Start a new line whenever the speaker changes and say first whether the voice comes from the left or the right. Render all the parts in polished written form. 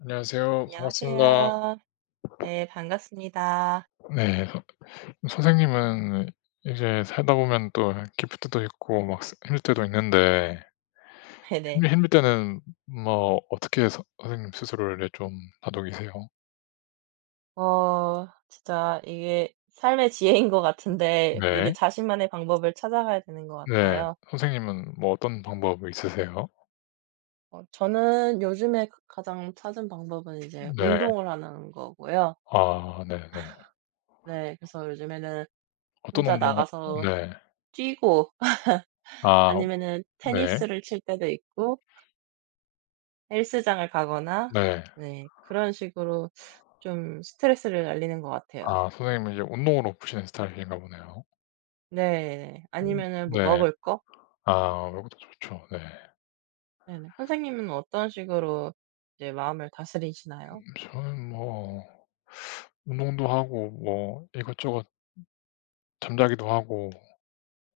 left: 안녕하세요. 반갑습니다.
right: 안녕하세요. 네, 반갑습니다.
left: 네. 서 선생님은 이제 살다 보면 또 기쁠 때도 있고 막 힘들 때도 있는데
right: 네네.
left: 힘 힘들 때는 뭐 어떻게 서 선생님 스스로를 이제 좀 다독이세요?
right: 진짜 이게 삶의 지혜인 것 같은데 이게
left: 네.
right: 자신만의 방법을 찾아가야 되는 것
left: 네.
right: 같아요.
left: 선생님은 뭐 어떤 방법이 있으세요?
right: 저는 요즘에 가장 찾은 방법은 이제
left: 네.
right: 운동을 하는 거고요.
left: 아 네네.
right: 네, 그래서 요즘에는
left: 어떤
right: 혼자
left: 운동?
right: 나가서
left: 네.
right: 뛰고
left: 아
right: 아니면은
left: 네.
right: 테니스를 칠 때도 있고 헬스장을 가거나
left: 네.
right: 네, 그런 식으로 좀 스트레스를 날리는 것 같아요.
left: 아, 선생님은 이제 운동으로 푸시는 스타일인가 보네요.
right: 네, 아니면은 뭐
left: 네.
right: 먹을 거?
left: 아그것도 좋죠. 네.
right: 네네. 선생님은 어떤 식으로 이제 마음을 다스리시나요?
left: 저는 뭐 운동도 하고 뭐 이것저것 잠자기도 하고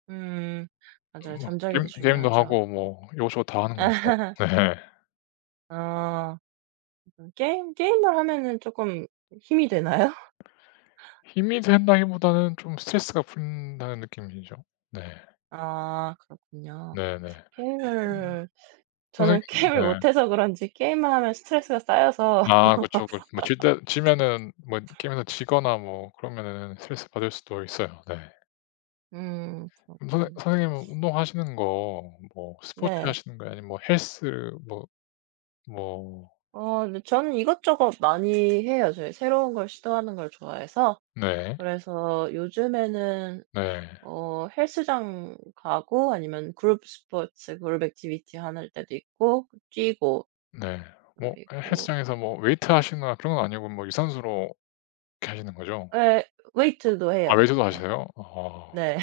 right: 음. 맞아요.
left: 뭐
right: 잠자기도
left: 게임도
right: 중요하죠.
left: 하고 뭐 이것저것 다 하는 것 같아요. 네.
right: 어. 그 게임을 하면은 조금 힘이 되나요?
left: 힘이 된다기보다는 좀 스트레스가 풀린다는 느낌이죠. 네.
right: 아, 그렇군요.
left: 네네. 음.
right: 게임을 저는
left: 선생님.
right: 게임을
left: 네.
right: 못 해서 그런지 게임만 하면 스트레스가 쌓여서
left: 아 그쵸. 그 뭐 질 때 지면은 뭐 게임에서 지거나 뭐 그러면은 스트레스 받을 수도 있어요. 네.
right: 음,
left: 그럼 선생
right: 그렇군요.
left: 선생님은 운동하시는 거 뭐 스포츠
right: 네.
left: 하시는 거예요? 아니면 뭐 헬스 뭐 뭐.
right: 근데 저는 이것저것 많이 해요. 저희 새로운 걸 시도하는 걸 좋아해서.
left: 네.
right: 그래서 요즘에는
left: 네.
right: 어, 헬스장 가고 아니면 그룹 스포츠 그룹 액티비티 하는 때도 있고 뛰고
left: 네. 뭐 헬스
right: 그리고
left: 장에서 뭐 웨이트 하시거나 그런 건 아니고 뭐 유산소로 이렇게 하시는 거죠?
right: 예, 웨이트도
left: 아,
right: 해요.
left: 웨이트도
right: 네.
left: 하세요? 아
right: 네.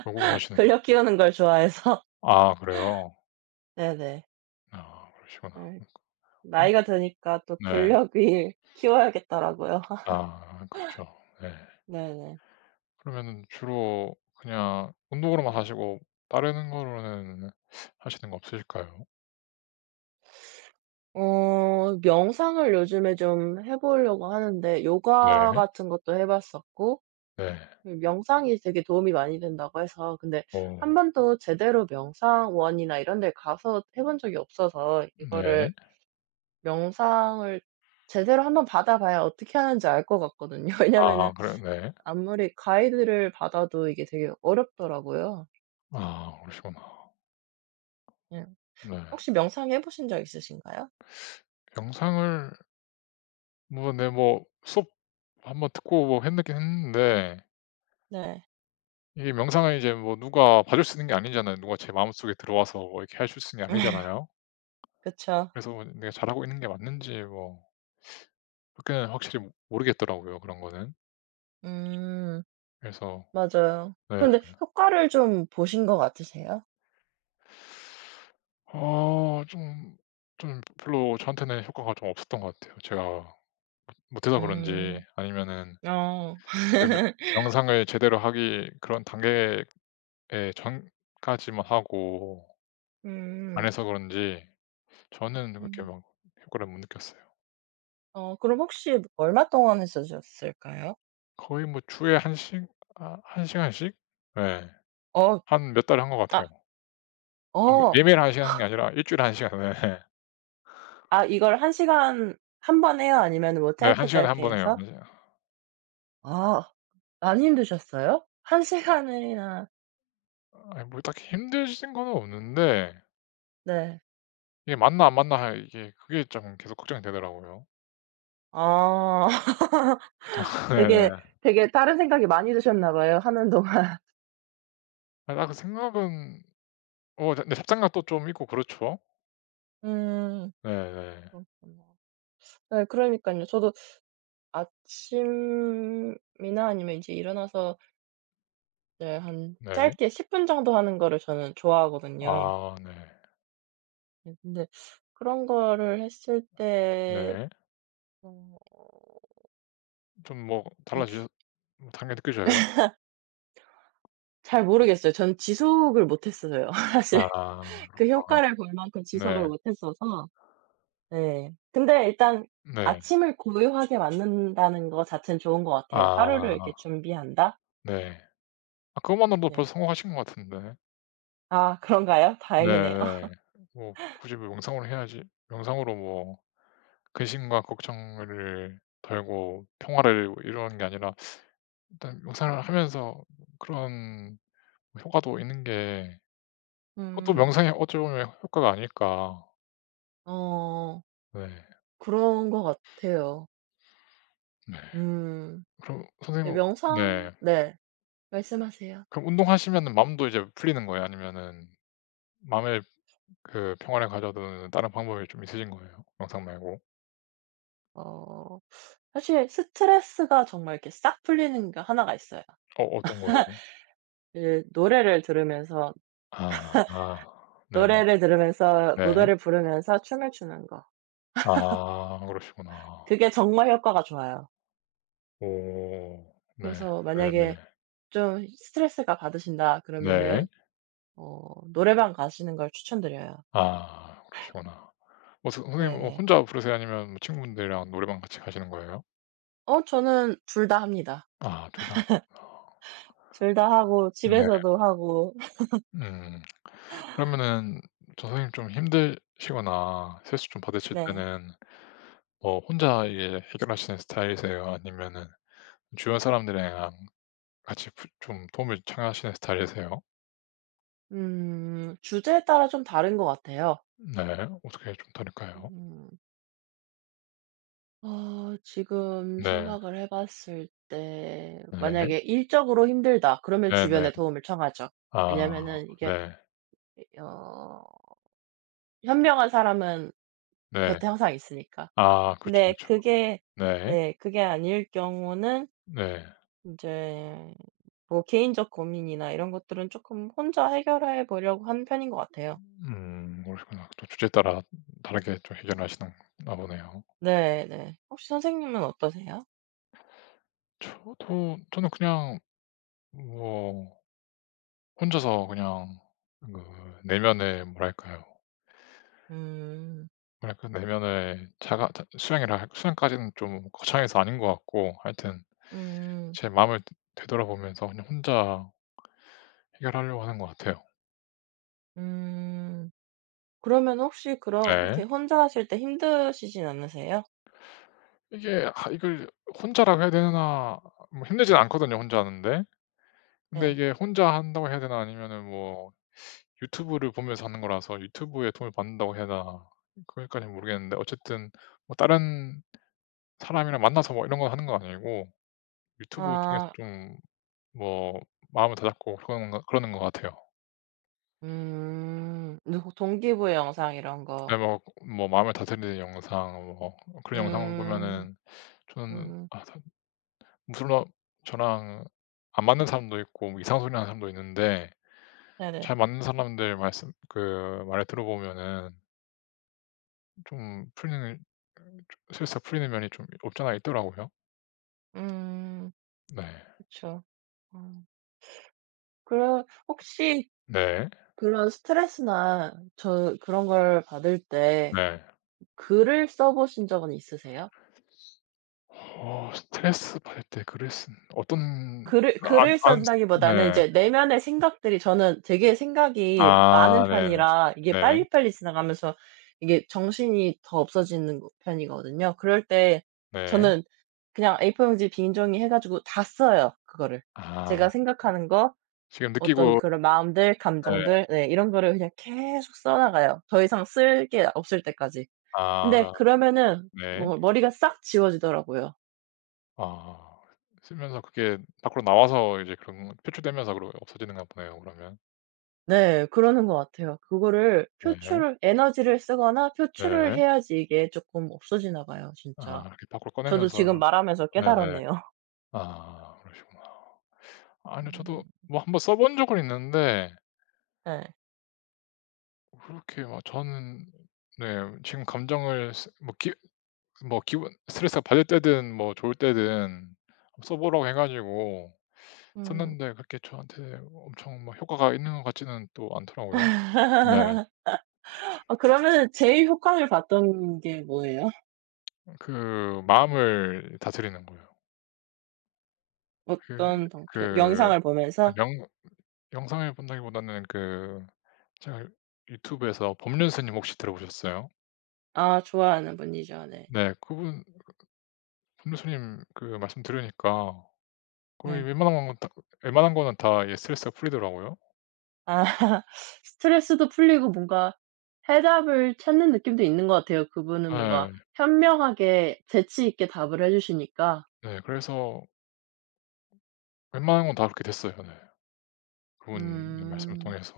left: 골고루 하시는.
right: 근력 키우는 걸 좋아해서
left: 아 그래요?
right: 네네.
left: 아 그러시구나. 음
right: 나이가 드니까 또
left: 네.
right: 근력이 키워야겠더라고요.
left: 아 그렇죠. 네.
right: 네네.
left: 그러면은 주로 그냥 운동으로만 하시고 다른 거로는 하시는 거 없으실까요?
right: 명상을 요즘에 좀 해 보려고 하는데 요가
left: 네.
right: 같은 것도 해 봤었고
left: 네.
right: 그 명상이 되게 도움이 많이 된다고 해서. 근데 한
left: 어
right: 번도 제대로 명상원이나 이런 데 가서 해본 적이 없어서 이거를
left: 네.
right: 명상을 제대로 한번 받아 봐야 어떻게 하는지 알 것 같거든요. 왜냐면은
left: 아 그래요? 네.
right: 아무리 가이드를 받아도 이게 되게 어렵더라고요.
left: 아 그러시구나.
right: 예.
left: 네.
right: 혹시 명상해 보신 적 있으신가요?
left: 영상을 뭐 네 뭐 수업 한번 듣고 뭐 했긴 했는데
right: 네.
left: 이게 명상은 이제 뭐 누가 봐줄 수 있는 게 아니잖아요. 누가 제 마음속에 들어와서 뭐 이렇게 해줄 수 있는 게 아니잖아요.
right: 그쵸.
left: 그래서 뭐 내가 잘하고 있는 게 맞는지 뭐 그렇게는 확실히 모르겠더라고요, 그런 거는.
right: 음.
left: 그래서.
right: 맞아요.
left: 네.
right: 근데 효과를 좀 보신 것 같으세요?
left: 어 좀 별로 저한테는 효과가 좀 없었던 것 같아요. 제가 못해서
right: 음.
left: 그런지 아니면은
right: 어.
left: 그 명 명상을 제대로 하기 그런 단계에 전까지만 하고 안
right: 음.
left: 해서 그런지 저는 그렇게
right: 음.
left: 막 효과를 못 느꼈어요.
right: 그럼 혹시 얼마 동안 했으셨을까요?
left: 거의 뭐 주에 한 시 아 1시간씩? 예.
right: 어.
left: 한 몇 달에 한 것
right: 아.
left: 같아요.
right: 어.
left: 매일매일 1시간 하는 게 아니라 1주일에 1시간. 네.
right: 아, 이걸 한 시간 한 번 해요? 아니면 뭐
left: 네한
right: 짧게
left: 시간에 한
right: 짧게
left: 번 해요.
right: 해서?
left: 맞아요.
right: 아, 많이 힘드셨어요? 한 시간이나.
left: 아니 뭐 딱히 힘드신 건 없는데
right: 네.
left: 이게 맞나 안 맞나 이게 그게 좀 계속 걱정이 되더라고요.
right: 아. 되게,
left: 네네.
right: 되게 다른 생각이 많이 드셨나 봐요 하는 동안.
left: 아, 그 생각은. 어 근데 잡생각도 좀 있고 그렇죠.
right: 음,
left: 네네.
right: 그렇구나. 네, 그러니깐요. 저도 아침이나 아니면 이제 일어나서 이제 한
left: 네. 네.
right: 짧게 10분 정도 하는 거를 저는 좋아하거든요.
left: 아 네.
right: 네 근데 그런 거를 했을 때
left: 네.
right: 어,
left: 좀 뭐
right: 네,
left: 달라지셨 다른 게 느껴져요?
right: 잘 모르겠어요. 전 지속을 못 했어요. 사실
left: 아
right: 그
left: 그렇구나.
right: 효과를 볼 만큼 지속을
left: 네.
right: 못 했어서. 네. 근데 일단
left: 네.
right: 아침을 고요하게 맞는다는 거 자체는 좋은 것 같아요. 하루를 이렇게
left: 아
right: 준비한다?
left: 네. 아 그것만으로도
right: 네.
left: 벌써 성공하신 것 같은데.
right: 아, 그런가요? 다행이네요.
left: 네네. 뭐 굳이 뭐 명상으로 해야지, 명상으로 뭐 근심과 걱정을 덜고 평화를 이루는 게 아니라 일단 명상을 하면서 그런 효과도 있는 게, 그것도
right: 음.
left: 명상의 어찌 보면 효과가 아닐까.
right: 어,
left: 네.
right: 그런 것 같아요.
left: 네.
right: 음.
left: 그럼
right: 네,
left: 선생님은.
right: 명상.
left: 네.
right: 네. 말씀하세요.
left: 그럼 운동하시면은 마음도 이제 풀리는 거예요? 아니면은 마음의 그 평화를 가져오는 다른 방법이 좀 있으신 거예요? 명상 말고?
right: 어. 사실 스트레스가 정말 이렇게 싹 풀리는 게 하나가 있어요.
left: 어 어떤 거예요?
right: 그 노래를 들으면서
left: 아. 아. 네.
right: 노래를 들으면서
left: 네.
right: 노래를 부르면서 춤을 추는 거.
left: 아 그러시구나.
right: 그게 정말 효과가 좋아요.
left: 오. 네.
right: 그래서 만약에
left: 네네.
right: 좀 스트레스가 받으신다
left: 네.
right: 그러면은
left: 네.
right: 노래방 가시는 걸 추천드려요.
left: 아 그러시구나. 어 서 선생님 어
right: 네네.
left: 혼자 부르세요? 아니면 뭐 친구분들이랑 노래방 같이 가시는 거예요?
right: 어, 저는 둘 다 합니다.
left: 아 둘다시.
right: 둘 다 하고
left: 네.
right: 집에서도 하고.
left: 음. 그러면은 저 선생님 좀 힘드시거나 스트레스 좀 받으실
right: 네.
left: 때는 뭐 혼자 이게 해결하시는 스타일이세요? 아니면은 주변 사람들이랑 같이 부 좀 도움을 청하시는 스타일이세요?
right: 음, 주제에 따라 좀 다른 것 같아요.
left: 네. 어떻게 좀 다를까요?
right: 음. 어, 지금
left: 네.
right: 생각을 해 봤을 때
left: 네.
right: 만약에 일적으로 힘들다 그러면
left: 네네.
right: 주변에 도움을 청하죠.
left: 아
right: 왜냐면은 이게
left: 네.
right: 어, 현명한 사람은
left: 네.
right: 곁에 항상 있으니까.
left: 아 그렇죠, 그렇
right: 근데
left: 죠
right: 그게
left: 네.
right: 예, 그게 아닐 경우는
left: 네.
right: 이제 뭐 개인적 고민이나 이런 것들은 조금 혼자 해결해 보려고 하는 편인 것 같아요.
left: 그러시구나. 또 주제에 따라 다르게 좀 해결하시는 나 보네요.
right: 네네. 혹시 선생님은 어떠세요?
left: 저도. 저는 그냥 뭐 혼자서 그냥 그 내면의 뭐랄까요?
right: 음.
left: 뭐랄까, 내면의 자가 자 수양이라 할. 수양까지는 좀 거창해서 아닌 것 같고 하여튼
right: 음.
left: 제 마음을 되 되돌아보면서 그냥 혼자 해결하려고 하는 것 같아요.
right: 음. 그러면 혹시 그렇게
left: 네.
right: 혼자 하실 때 힘드시진 않으세요?
left: 이게 아 이걸 혼자라고 해야 되나. 뭐 힘들진 않거든요 혼자 하는데. 근데
right: 네.
left: 이게 혼자 한다고 해야 되나 아니면은 뭐 유튜브를 보면서 하는 거라서 유튜브에 도움을 받는다고 해야 되나 그거까진 모르겠는데 어쨌든 뭐 다른 사람이랑 만나서 뭐 이런 거 하는 거 아니고 유튜브 중에서
right: 아.
left: 좀 뭐 마음을 다잡고 그러는 것 같아요.
right: 음. 누구 동기부여 영상 이런 거.
left: 네 뭐 뭐 마음을 다스리는 영상 뭐 그런 영상을
right: 음.
left: 보면은 저는
right: 음.
left: 아 참 물론 저랑 안 맞는 사람도 있고 뭐 이상한 소리 하는 사람도 있는데
right: 네네.
left: 잘 맞는 사람들 말씀, 그 말을 들어보면은 좀 풀리는 스트레스가 풀리는 면이 좀 없잖아 있더라고요.
right: 음.
left: 네.
right: 그쵸. 음. 그럼 혹시
left: 네.
right: 그런 스트레스나 저 그런 걸 받을 때
left: 네.
right: 글을 써 보신 적은 있으세요?
left: 어 스트레스 받을 때 글을 쓴 어떤.
right: 글을
left: 안
right: 글을
left: 안
right: 쓴다기보다는
left: 네.
right: 이제 내면의 생각들이 저는 되게 생각이 많은
left: 아 네네.
right: 편이라 이게
left: 네.
right: 빨리빨리 지나가면서 이게 정신이 더 없어지는 거 편이거든요. 그럴 때
left: 네.
right: 저는 그냥 A4 용지 빈종이 해 가지고 다 써요, 그거를. 제가
left: 아
right: 생각하는 거
left: 지금
right: 어떤
left: 느끼고.
right: 그런 마음들,
left: 네.
right: 감정들, 네, 이런 거를 그냥 계속 써 나가요, 더 이상 쓸 게 없을 때까지. 근데
left: 아
right: 그러면은
left: 네.
right: 정말 머리가 싹 지워지더라고요.
left: 아 쓰면서 그게 밖으로 나와서 이제 그런 표출되면서 그러 없어지는가 보네요, 그러면.
right: 네. 그러는 것 같아요. 그거를
left: 네.
right: 표출을 에너지를 쓰거나 표출을
left: 네.
right: 해야지 이게 쪼끔 없어지나 봐요
left: 아
right: 진짜.
left: 이렇게 밖으로
right: 저도 지금
left: 꺼내면서.
right: 말하면서
left: 네네.
right: 깨달았네요.
left: 아 그러시구나. 아니요.
right: 음.
left: 저도 뭐 한번 써본 적은 있는데
right: 네.
left: 그렇게 막 저는 네. 지금 감정을 쓰 뭐 기 뭐 기분, 스트레스가 받을 때든 뭐 좋을 때든 써 보라고 해 가지고
right: 음.
left: 썼는데 그렇게 저한테 엄청 뭐 효과가 있는 것 같지는 또 않더라고요. 네.
right: 아, 그러면은 제일 효과를 봤던 게 뭐예요?
left: 그 마음을 다스리는 거예요. 그
right: 어떤
left: 그
right: 방토 영상을
left: 아
right: 보면서?
left: 영 영상을 본다기보다는 그 제가 유튜브에서 법륜스님 혹시 들어보셨어요?
right: 아, 좋아하는 분이죠. 네.
left: 네. 그분, 법륜스님 그 말씀 들으니까 거의
right: 네.
left: 웬만한 거는 다 이게 스트레스가 풀리더라고요.
right: 아. 스트레스도 풀리고 뭔가 해답을 찾는 느낌도 있는 것 같아요. 그분은 뭔가
left: 예.
right: 현명하게 재치 있게 답을 해 주시니까.
left: 네. 그래서 웬만한 건 다 그렇게 됐어요. 네. 그분의 말씀을
right: 음.
left: 통해서.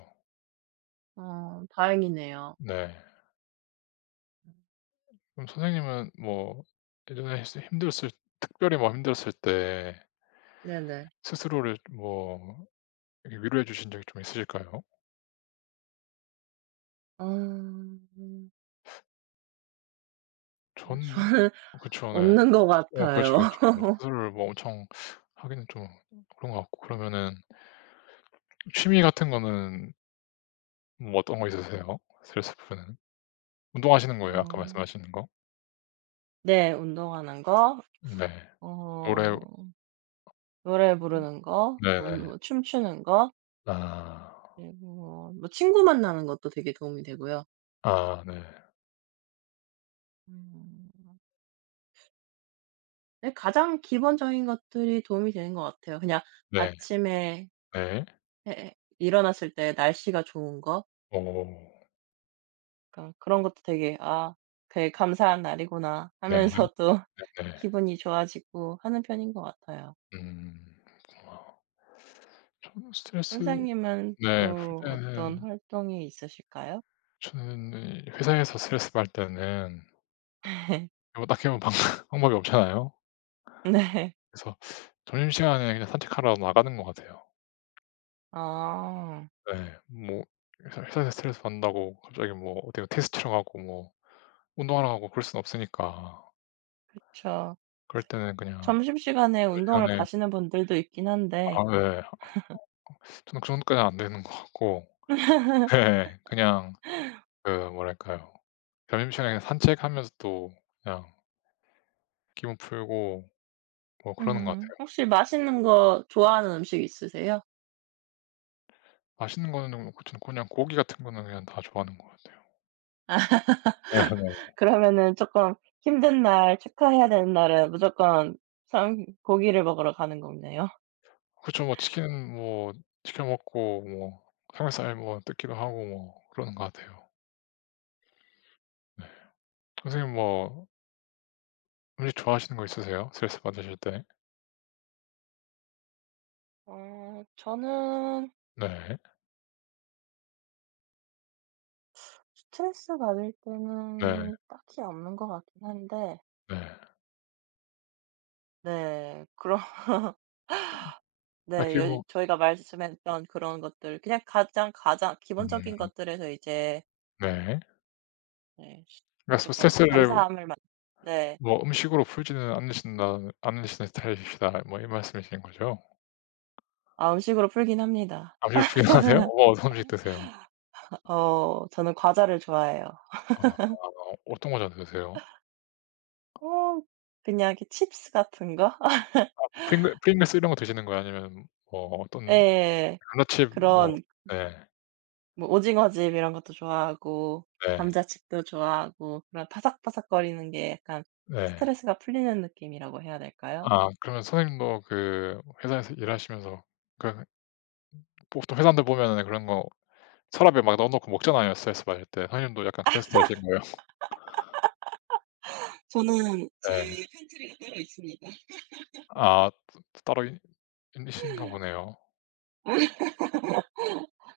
right: 어, 다행이네요.
left: 네. 그럼 선생님은 뭐 예전에 스 힘들었을 특별히 뭐 힘들었을 때
right: 네네.
left: 스스로를 뭐 이렇게 위로해 주신 적이 좀 있으실까요?
right: 어. 어,
left: 전.
right: 저는
left: 그쵸. 네.
right: 없는 것
left: 어 그렇죠,
right: 같아요.
left: 그렇죠. 뭐 스스로를 뭐 엄청 하기는 좀 그런 것 같고 그러면은 취미 같은 거는 뭐 어떤 거 있으세요? 스트레스 푸는. 운동하시는 거예요? 아까
right: 어,
left: 말씀하시는 거?
right: 네, 운동하는 거,
left: 네. 노래.
right: 어, 노래 부르는 거, 뭐
left: 네네.
right: 뭐 춤추는 거,
left: 아.
right: 그리고 뭐 뭐 친구 만나는 것도 되게 도움이 되고요.
left: 아 네.
right: 음. 네, 가장 기본적인 것들이 도움이 되는 것 같아요. 그냥
left: 네.
right: 아침에
left: 네.
right: 일어났을 때 날씨가 좋은 거.
left: 어.
right: 그러니까 그런 것도 되게 '아, 되게 감사한 날이구나.'
left: 네.
right: 하면서 또
left: 네.
right: 기분이 좋아지고 하는 편인 것 같아요.
left: 음. 그렇구나. 저는 스트레스.
right: 선생님은
left: 네. 풀
right: 또 어떤
left: 때는
right: 활동이 있으실까요?
left: 저는 이 회사에서 스트레스 받을 때는 뭐 딱히 뭐 방 방법이 없잖아요.
right: 네.
left: 그래서 점심시간에 그냥 산책하러 나가는 것 같아요.
right: 아,
left: 네. 뭐 회사에서 스트레스 받는다고 갑자기 뭐 어디 테스트 치러 가고 뭐 운동하러 가고 그럴 순 없으니까.
right: 그쵸.
left: 그럴 때는 그냥
right: 점심시간에 운동을
left: 점심시간에.
right: 가시는 분들도 있긴
left: 아
right: 한데.
left: 예. 저는 그 정도까지는 안 되는 것 같고. 예. 예. 그냥 그 뭐랄까요. 점심시간에 산책하면서 또 그냥 기분 풀고 뭐 그러는 것
right: 음,
left: 같아요.
right: 혹시 맛있는 거 좋아하는 음식 있으세요?
left: 맛있는 거는 좀 그렇고 저는 그냥 고기 같은 거는 그냥 다 좋아하는 것 같아요. 네네.
right: 그러면은 조금 힘든 날 체크해야 되는 날은 무조건 삼 고기를 먹으러 가는 거네요.
left: 그쵸. 뭐 치킨 뭐 시켜 먹고 뭐 삼겹살 뭐 뜯기도 하고 뭐 그러는 것 같아요. 네. 선생님 뭐 음식 좋아하시는 거 있으세요? 스트레스 받으실 때?
right: 어, 저는
left: 네.
right: 스트레스 받을
left: 네.
right: 때는 딱히 없는 것 같긴 한데.
left: 네.
right: 네, 그런 네.
left: 딱히
right: 여
left: 뭐.
right: 저희가 말씀했던 그런 것들 그냥 가장 기본적인
left: 음
right: 것들에서 이제
left: 네.
right: 네
left: 그러니까 뭐
right: 금
left: 스트레스를
right: 감사함을 만 네.
left: 뭐 음식으로 풀지는 않으신다 않으시는 스타일이시다, 뭐 이 말씀이신 거죠?
right: 아, 음식으로 풀긴 합니다.
left: 감시를 부인하세요? 어 어떤 음식 드세요?
right: 어, 저는 과자를 좋아해요.
left: 아 어떤 거 자주 드세요?
right: 어, 그냥 이렇게 칩스 같은 거?
left: 프링글스 이런 거 드시는 거예요? 아니면 뭐 어떤
right: 예.
left: 감자칩 뭐.
right: 그런
left: 네.
right: 뭐 오징어집 이런 것도 좋아하고
left: 네.
right: 감자칩도 좋아하고 그런 바삭바삭거리는 게 약간
left: 네.
right: 스트레스가 풀리는 느낌이라고 해야 될까요?
left: 아 그러면 선생님도 그 회사에서 일하시면서 그 보통 회사원들 보면은 그런 거 서랍에 막 넣어 놓고 먹잖아요, 스트레스 받을 때. 선생님도 약간 그런 스타일이신 거예요?
right: 저는 제
left: 네.
right: 팬트리가 따로 있습니다.
left: 아 따 따로 있 있으신가 보네요.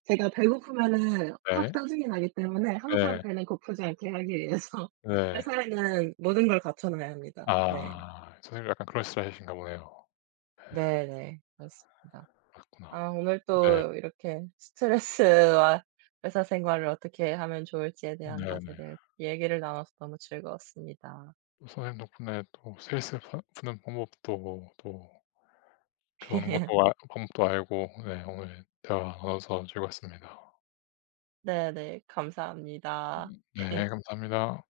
right: 제가 배고프면은 확
left: 네.
right: 짜증이 나기 때문에 항상
left: 네.
right: 배는 고프지 않게 하기 위해서
left: 네.
right: 회사에는 모든 걸 갖춰 놔야 합니다. 네.
left: 아. 선생님 약간 그런 스타일이신가 보네요. 네,
right: 네네. 맞습니다.
left: 그렇구나.
right: 아, 오늘
left: 네.
right: 또 이렇게 스트레스와 회사 생활을 어떻게 하면 좋을지에 대한 것에
left: 네네.
right: 대해 얘기를 나눠서 너무 즐거웠습니다.
left: 또 선생님 덕분에 또 세일스 푸 푸는 방법도 또 좋은 것도 아 방법도 알고 네 오늘 대화 나눠서 즐거웠습니다.
right: 네네. 감사합니다.
left: 네 감사합니다.